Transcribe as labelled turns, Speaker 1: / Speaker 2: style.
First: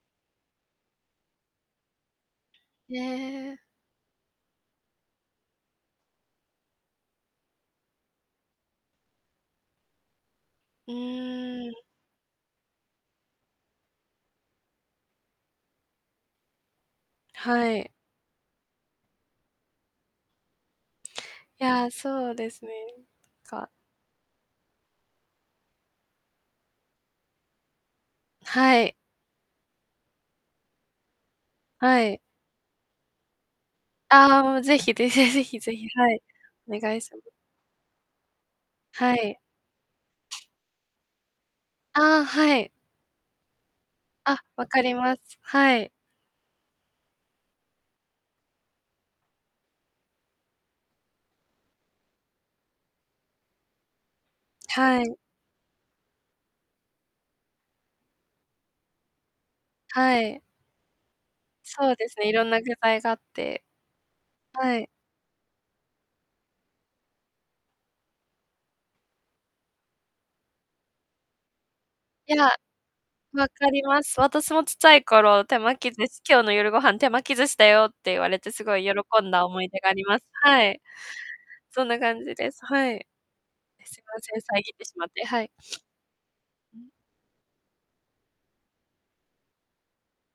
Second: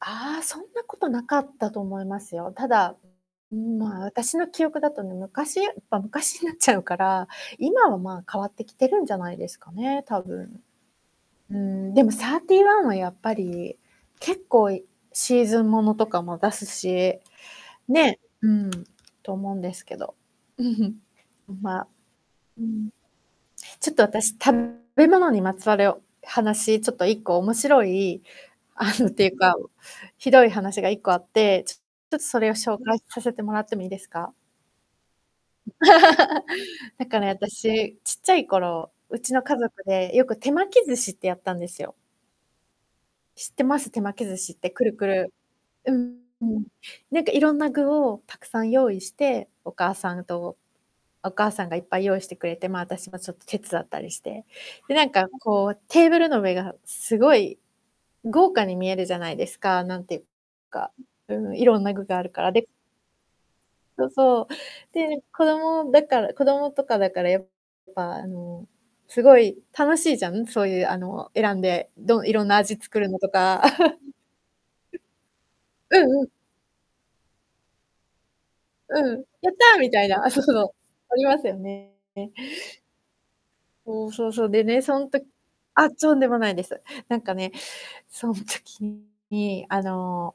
Speaker 1: ああ、そんなことなかったと思いますよ。た
Speaker 2: へ
Speaker 1: だ、う
Speaker 2: え。
Speaker 1: ん、まあ、私の記憶だとね、昔やっぱ昔になっちゃうから、今はまあ、変わってきてるんじゃないですかね、多分。
Speaker 2: う
Speaker 1: うー
Speaker 2: ーん。
Speaker 1: ん、でもサーティーワンはやっぱり結構シーズンものとかも出すし、
Speaker 2: はい。
Speaker 1: ね、うん、と思うんですけど。
Speaker 2: い
Speaker 1: ま
Speaker 2: や、そうで
Speaker 1: う
Speaker 2: すね、
Speaker 1: ん。
Speaker 2: か
Speaker 1: ちょっと私、食べ物にまつわる話、ちょっと1個面白い
Speaker 2: は
Speaker 1: あ
Speaker 2: い。
Speaker 1: の、っていうか、ひどい話が1個あって、ちょち
Speaker 2: は
Speaker 1: ょ
Speaker 2: い。
Speaker 1: っとそれを紹介させてもらってもいいですか？
Speaker 2: ああ、もう是非、ぜぜ是非是非、はい、お願 い
Speaker 1: だ
Speaker 2: しま
Speaker 1: か
Speaker 2: す。
Speaker 1: ら、あたし、ちっちゃい頃、
Speaker 2: は
Speaker 1: うち
Speaker 2: い。
Speaker 1: の家族でよく手巻き寿司ってやったんですよ。
Speaker 2: ああ、はい。
Speaker 1: 知ってます？手巻き寿
Speaker 2: あ、
Speaker 1: 司っ
Speaker 2: 分
Speaker 1: て
Speaker 2: か
Speaker 1: く
Speaker 2: り
Speaker 1: るく
Speaker 2: ます。
Speaker 1: る
Speaker 2: はい。
Speaker 1: うんうん。なんか色んな具をたくさん用意して、お母さんとお母さんがいっぱい用意してくれて、まあ、私もちょっと手伝ったりして。で、
Speaker 2: は
Speaker 1: なん
Speaker 2: い。
Speaker 1: かこう、テーブルの上がすごい豪華に見えるじゃないですか、なんてい
Speaker 2: は
Speaker 1: う
Speaker 2: い。
Speaker 1: か、うん、色ん
Speaker 2: そ
Speaker 1: な
Speaker 2: う
Speaker 1: 具
Speaker 2: です
Speaker 1: があ
Speaker 2: ね、
Speaker 1: るか
Speaker 2: 色ん
Speaker 1: ら、
Speaker 2: な
Speaker 1: で
Speaker 2: 具材があって。
Speaker 1: そうそう。
Speaker 2: はい。
Speaker 1: で、子供だから子供とかだから、やっぱ、あの、すごい楽しいじゃん、そういうあの、選んで、どん
Speaker 2: い
Speaker 1: 色ん
Speaker 2: や。
Speaker 1: な味作るのと
Speaker 2: 分
Speaker 1: た。
Speaker 2: かりま す。私もちっちゃい頃、手巻き
Speaker 1: う
Speaker 2: 寿司
Speaker 1: んうん。
Speaker 2: 「今日の夜ご飯、手巻き寿司だよ」って言われて、すごい喜
Speaker 1: うん、
Speaker 2: んだ
Speaker 1: 「やっ
Speaker 2: 思い
Speaker 1: た！」
Speaker 2: 出が
Speaker 1: み
Speaker 2: あ
Speaker 1: た
Speaker 2: り
Speaker 1: い
Speaker 2: ま
Speaker 1: な。
Speaker 2: す。
Speaker 1: あ、そそ
Speaker 2: は
Speaker 1: の、
Speaker 2: い。
Speaker 1: ありますよ
Speaker 2: そん
Speaker 1: ね。
Speaker 2: な感じです。はい。あ、すい
Speaker 1: そう、
Speaker 2: ま
Speaker 1: そう
Speaker 2: せん、
Speaker 1: そう、
Speaker 2: 遮
Speaker 1: で
Speaker 2: っ
Speaker 1: ね、
Speaker 2: て
Speaker 1: そ
Speaker 2: しまっ
Speaker 1: んと
Speaker 2: て。はい。
Speaker 1: あ、とんでもないで
Speaker 2: う
Speaker 1: す。
Speaker 2: ん。
Speaker 1: なんかね、そん時に、あの